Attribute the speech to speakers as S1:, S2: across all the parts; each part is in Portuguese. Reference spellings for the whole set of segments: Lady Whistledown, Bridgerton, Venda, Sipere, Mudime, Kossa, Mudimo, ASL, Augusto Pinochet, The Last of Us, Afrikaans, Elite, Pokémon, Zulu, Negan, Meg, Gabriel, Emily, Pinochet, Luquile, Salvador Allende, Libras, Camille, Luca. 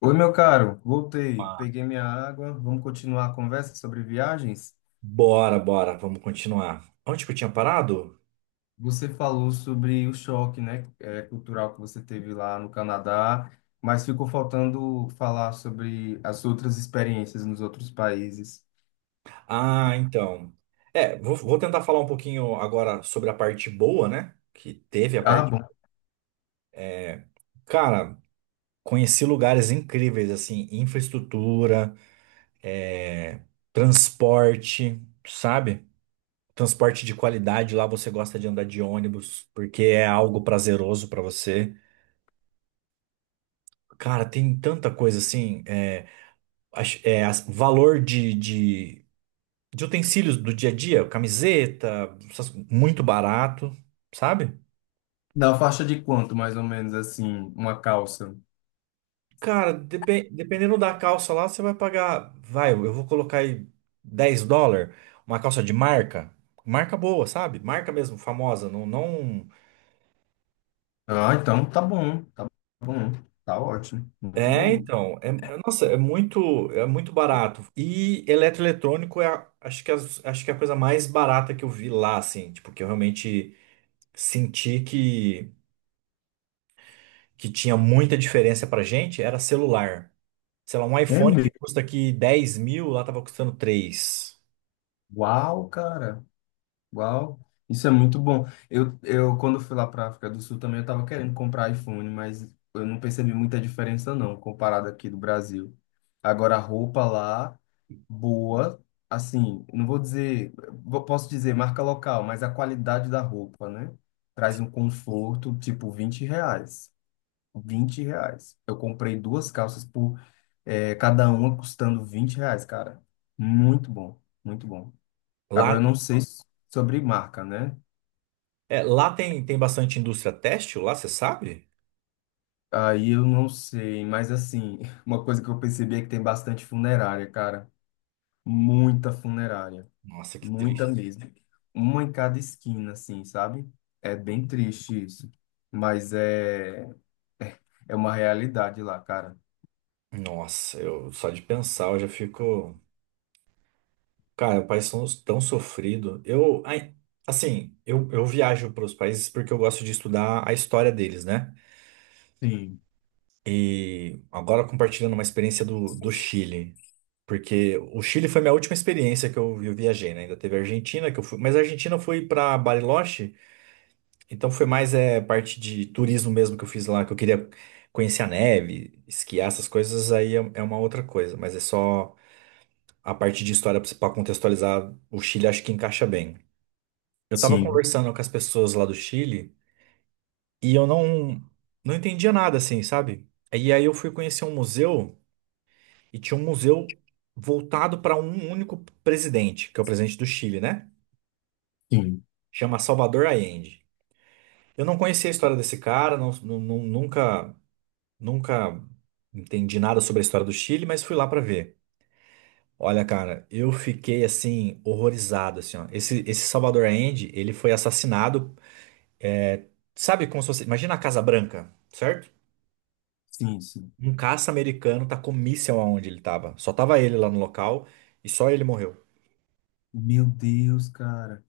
S1: Oi, meu caro, voltei,
S2: Ah,
S1: peguei minha água. Vamos continuar a conversa sobre viagens?
S2: bora, bora, vamos continuar. Onde que eu tinha parado?
S1: Você falou sobre o choque, né, cultural que você teve lá no Canadá, mas ficou faltando falar sobre as outras experiências nos outros países.
S2: Ah, então. Vou tentar falar um pouquinho agora sobre a parte boa, né? Que teve a
S1: Ah,
S2: parte.
S1: bom.
S2: Cara, conheci lugares incríveis, assim, infraestrutura, é, transporte, sabe? Transporte de qualidade, lá você gosta de andar de ônibus, porque é algo prazeroso pra você. Cara, tem tanta coisa assim, valor de utensílios do dia a dia, camiseta, muito barato, sabe?
S1: Da faixa de quanto, mais ou menos, assim, uma calça?
S2: Cara, dependendo da calça lá, você vai pagar, vai, eu vou colocar aí 10 dólares, uma calça de marca, marca boa, sabe? Marca mesmo, famosa, não, não...
S1: Ah, então tá bom, tá bom, tá ótimo, muito bom.
S2: Nossa, é muito barato. E eletroeletrônico acho que é a coisa mais barata que eu vi lá, assim, tipo, que eu realmente senti que tinha muita diferença pra gente, era celular. Sei lá, um
S1: É
S2: iPhone que
S1: mesmo?
S2: custa aqui 10.000, lá tava custando três.
S1: Uau, cara. Uau, isso é muito bom. Eu quando fui lá para África do Sul também eu estava querendo comprar iPhone, mas eu não percebi muita diferença não, comparado aqui do Brasil. Agora a roupa lá, boa, assim, não vou dizer, posso dizer marca local, mas a qualidade da roupa, né? Traz um conforto, tipo 20 reais. 20 reais. Eu comprei duas calças por, cada uma custando 20 reais, cara. Muito bom, muito bom.
S2: Lá,
S1: Agora, eu não sei s- sobre marca, né?
S2: lá tem, tem bastante indústria têxtil, lá você sabe?
S1: Aí eu não sei, mas assim, uma coisa que eu percebi é que tem bastante funerária, cara. Muita funerária.
S2: Nossa, que
S1: Muita
S2: triste.
S1: mesmo. Uma em cada esquina, assim, sabe? É bem triste isso. Mas é, é uma realidade lá, cara.
S2: Nossa, eu só de pensar eu já fico. Cara, o país tão, tão sofrido. Eu, ai, assim, eu viajo para os países porque eu gosto de estudar a história deles, né?
S1: Sim,
S2: E agora compartilhando uma experiência do Chile. Porque o Chile foi minha última experiência que eu viajei, né? Ainda teve a Argentina, que eu fui. Mas a Argentina eu fui para Bariloche. Então foi mais parte de turismo mesmo que eu fiz lá, que eu queria conhecer a neve, esquiar essas coisas, aí é uma outra coisa, mas é só a parte de história para contextualizar o Chile, acho que encaixa bem. Eu tava
S1: sim,
S2: conversando com as pessoas lá do Chile e eu não não entendia nada assim, sabe? E aí eu fui conhecer um museu e tinha um museu voltado para um único presidente, que é o presidente do Chile, né?
S1: sim,
S2: Chama Salvador Allende. Eu não conhecia a história desse cara, nunca entendi nada sobre a história do Chile, mas fui lá pra ver. Olha, cara, eu fiquei assim horrorizado assim, ó. Esse Salvador Allende, ele foi assassinado, sabe como se fosse, imagina a Casa Branca, certo?
S1: sim, sim.
S2: Um caça americano tacou míssil aonde ele tava. Só tava ele lá no local e só ele morreu.
S1: Meu Deus, cara.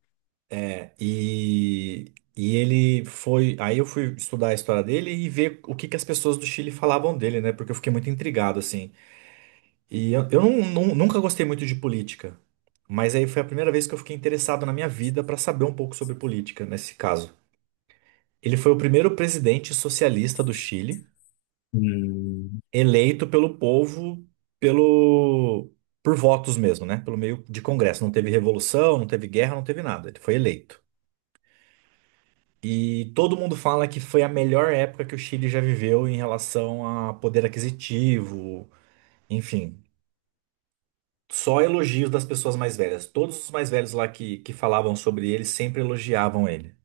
S2: E ele foi. Aí eu fui estudar a história dele e ver o que que as pessoas do Chile falavam dele, né? Porque eu fiquei muito intrigado, assim. E eu não- nu- nunca gostei muito de política, mas aí foi a primeira vez que eu fiquei interessado na minha vida para saber um pouco sobre política, nesse caso. Ele foi o primeiro presidente socialista do Chile,
S1: Hum,
S2: eleito pelo povo, pelo por votos mesmo, né? Pelo meio de congresso. Não teve revolução, não teve guerra, não teve nada. Ele foi eleito. E todo mundo fala que foi a melhor época que o Chile já viveu em relação a poder aquisitivo, enfim. Só elogios das pessoas mais velhas. Todos os mais velhos lá que falavam sobre ele sempre elogiavam ele.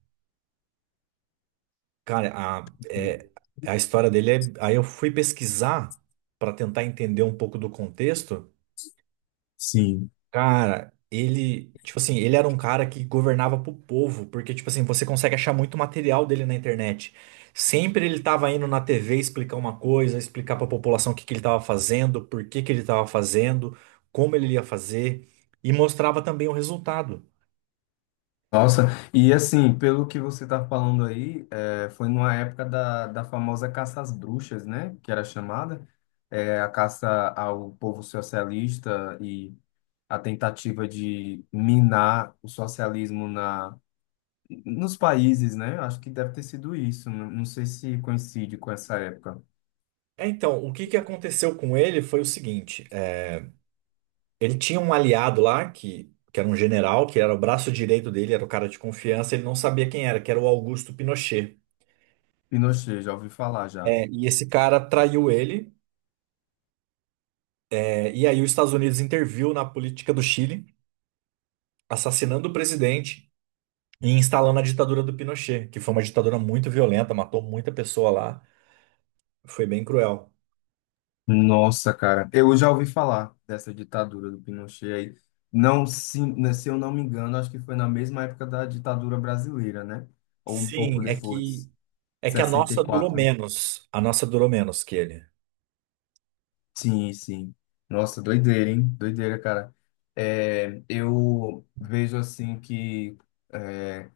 S2: Cara, a história dele é. Aí eu fui pesquisar pra tentar entender um pouco do contexto.
S1: sim.
S2: Cara, ele. Tipo assim, ele era um cara que governava pro povo, porque, tipo assim, você consegue achar muito material dele na internet. Sempre ele tava indo na TV explicar uma coisa, explicar pra população o que que ele tava fazendo, por que que ele tava fazendo, como ele ia fazer, e mostrava também o resultado.
S1: Nossa, e assim, pelo que você está falando aí, foi numa época da, da famosa caça às bruxas, né? Que era chamada, é, a caça ao povo socialista e a tentativa de minar o socialismo na, nos países, né? Acho que deve ter sido isso, não, não sei se coincide com essa época.
S2: É, então, o que que aconteceu com ele foi o seguinte: ele tinha um aliado lá, que era um general, que era o braço direito dele, era o cara de confiança, ele não sabia quem era, que era o Augusto Pinochet.
S1: Pinochet, já ouvi falar já.
S2: É, e esse cara traiu ele, e aí os Estados Unidos interviu na política do Chile, assassinando o presidente e instalando a ditadura do Pinochet, que foi uma ditadura muito violenta, matou muita pessoa lá, foi bem cruel.
S1: Nossa, cara, eu já ouvi falar dessa ditadura do Pinochet aí. Não, se, né, se eu não me engano, acho que foi na mesma época da ditadura brasileira, né? Ou um pouco
S2: Sim,
S1: depois,
S2: é que a
S1: sessenta e
S2: nossa durou
S1: quatro.
S2: menos, a nossa durou menos que ele.
S1: Sim, sim. Nossa, doideira, hein? Doideira, cara. É, eu vejo assim que é,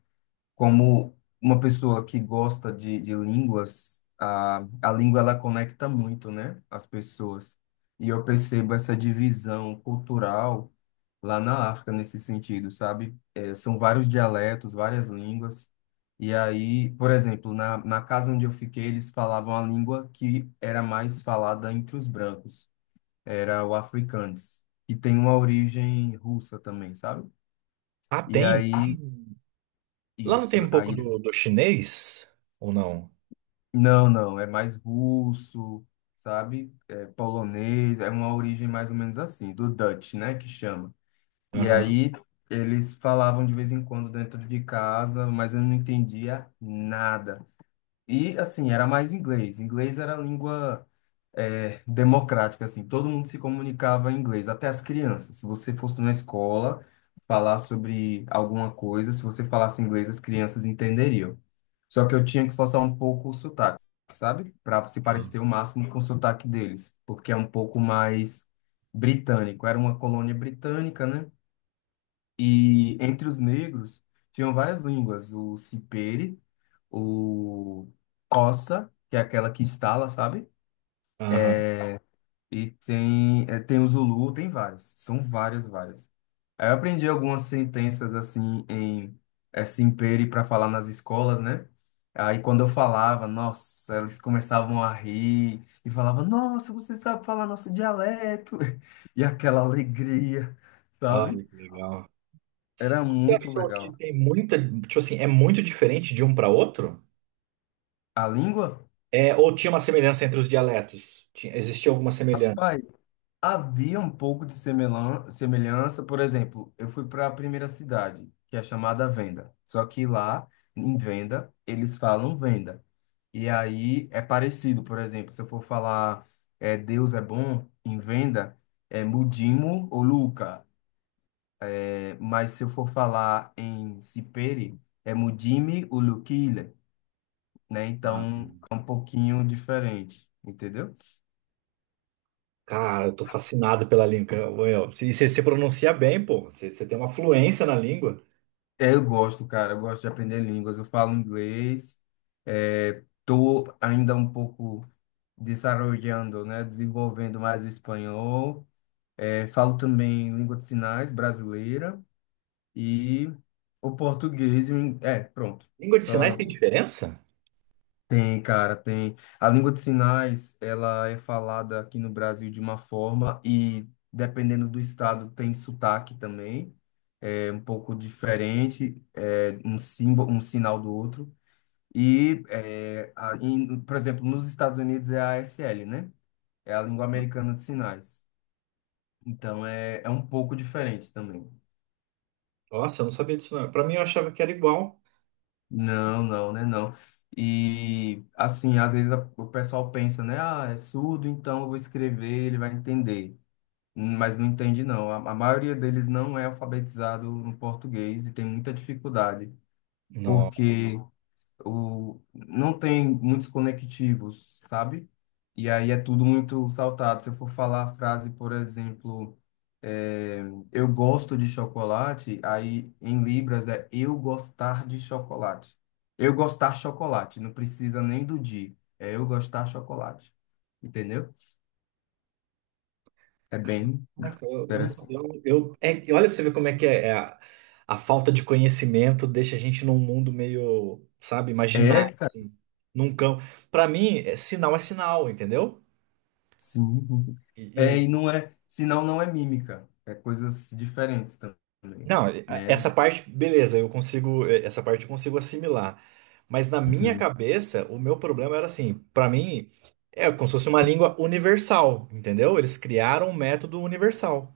S1: como uma pessoa que gosta de línguas, a língua ela conecta muito, né, as pessoas. E eu percebo essa divisão cultural lá na África nesse sentido, sabe? É, são vários dialetos, várias línguas. E aí, por exemplo, na, na casa onde eu fiquei, eles falavam a língua que era mais falada entre os brancos, era o afrikaans, que tem uma origem russa também, sabe?
S2: Ah,
S1: E
S2: tem?
S1: aí,
S2: Tem. Lá não tem
S1: isso.
S2: um pouco
S1: Aí
S2: do chinês? Ou não?
S1: não, não, é mais russo, sabe? É polonês, é uma origem mais ou menos assim, do Dutch, né, que chama. E
S2: Aham,
S1: aí eles falavam de vez em quando dentro de casa, mas eu não entendia nada. E assim, era mais inglês. Inglês era a língua democrática, assim, todo mundo se comunicava em inglês, até as crianças. Se você fosse na escola falar sobre alguma coisa, se você falasse inglês, as crianças entenderiam. Só que eu tinha que forçar um pouco o sotaque, sabe? Para se parecer o máximo com o sotaque deles, porque é um pouco mais britânico. Era uma colônia britânica, né? E entre os negros tinham várias línguas, o Sipere, o Kossa, que é aquela que estala, sabe?
S2: aham.
S1: E tem, é, tem o Zulu, tem vários. São várias, várias. Aí eu aprendi algumas sentenças assim em Simpere para falar nas escolas, né? Aí quando eu falava, nossa, eles começavam a rir e falavam, nossa, você sabe falar nosso dialeto. E aquela alegria,
S2: Ah,
S1: sabe?
S2: que legal. Você
S1: Era muito
S2: achou que
S1: legal.
S2: tem muita. Tipo assim, é muito diferente de um para outro?
S1: A língua?
S2: É, ou tinha uma semelhança entre os dialetos? Existia alguma semelhança?
S1: Havia um pouco de semelhança, por exemplo, eu fui para a primeira cidade, que é chamada Venda. Só que lá, em Venda, eles falam Venda. E aí é parecido, por exemplo, se eu for falar Deus é bom em Venda, é Mudimo ou Luca. É, mas se eu for falar em Sipere, é Mudime ou Luquile, né?
S2: Ah,
S1: Então é um pouquinho diferente, entendeu?
S2: cara, eu tô fascinado pela língua. Well, você se pronuncia bem, pô. Você tem uma fluência na língua.
S1: É, eu gosto, cara, eu gosto de aprender línguas. Eu falo inglês, é, tô ainda um pouco desarrollando, né, desenvolvendo mais o espanhol. É, falo também língua de sinais brasileira e o português. É, pronto.
S2: Língua de
S1: Só
S2: sinais tem diferença?
S1: tem, cara, tem. A língua de sinais, ela é falada aqui no Brasil de uma forma e dependendo do estado tem sotaque também. É um pouco diferente, é um símbolo, um sinal do outro. E, é, por exemplo, nos Estados Unidos é a ASL, né? É a língua americana de sinais. Então é, é um pouco diferente também.
S2: Nossa, eu não sabia disso não. Pra mim eu achava que era igual.
S1: Não, não, né? Não. E, assim, às vezes o pessoal pensa, né? Ah, é surdo, então eu vou escrever, ele vai entender. Mas não entende, não. A maioria deles não é alfabetizado no português e tem muita dificuldade,
S2: Nossa.
S1: porque o, não tem muitos conectivos, sabe? E aí é tudo muito saltado. Se eu for falar a frase, por exemplo, é, eu gosto de chocolate, aí em Libras é eu gostar de chocolate. Eu gostar chocolate, não precisa nem do de, é eu gostar chocolate. Entendeu? É bem
S2: Caraca, eu não
S1: interessante.
S2: sabia. Olha pra você ver como é que é, a falta de conhecimento deixa a gente num mundo meio, sabe,
S1: É,
S2: imaginário,
S1: cara,
S2: assim, num campo. Pra mim, sinal é sinal, entendeu?
S1: sim.
S2: E,
S1: É, e
S2: e-
S1: não é, senão não é mímica, é coisas diferentes também,
S2: não, e- a-
S1: né?
S2: essa parte, beleza, eu consigo, essa parte eu consigo assimilar. Mas na minha
S1: Sim.
S2: cabeça, o meu problema era assim, pra mim, é como se fosse uma língua universal, entendeu? Eles criaram um método universal.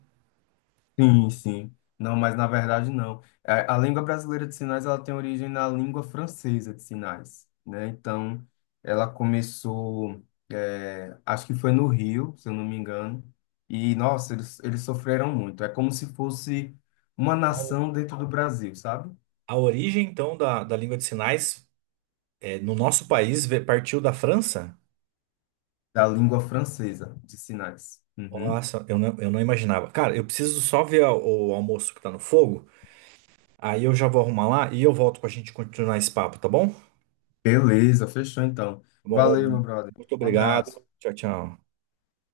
S1: Sim, sim. Não, mas na verdade não. É, a língua brasileira de sinais ela tem origem na língua francesa de sinais, né? Então, ela começou, é, acho que foi no Rio, se eu não me engano. E, nossa, eles sofreram muito. É como se fosse uma
S2: A, o-
S1: nação dentro do Brasil, sabe?
S2: a origem, então, da língua de sinais. É, no nosso país, partiu da França?
S1: Da língua francesa de sinais. Uhum.
S2: Nossa, eu não imaginava. Cara, eu preciso só ver o almoço que tá no fogo. Aí eu já vou arrumar lá e eu volto pra gente continuar esse papo, tá bom? Tá
S1: Beleza, fechou então.
S2: Bom,
S1: Valeu, meu brother.
S2: muito
S1: Um
S2: obrigado.
S1: abraço.
S2: Tchau, tchau.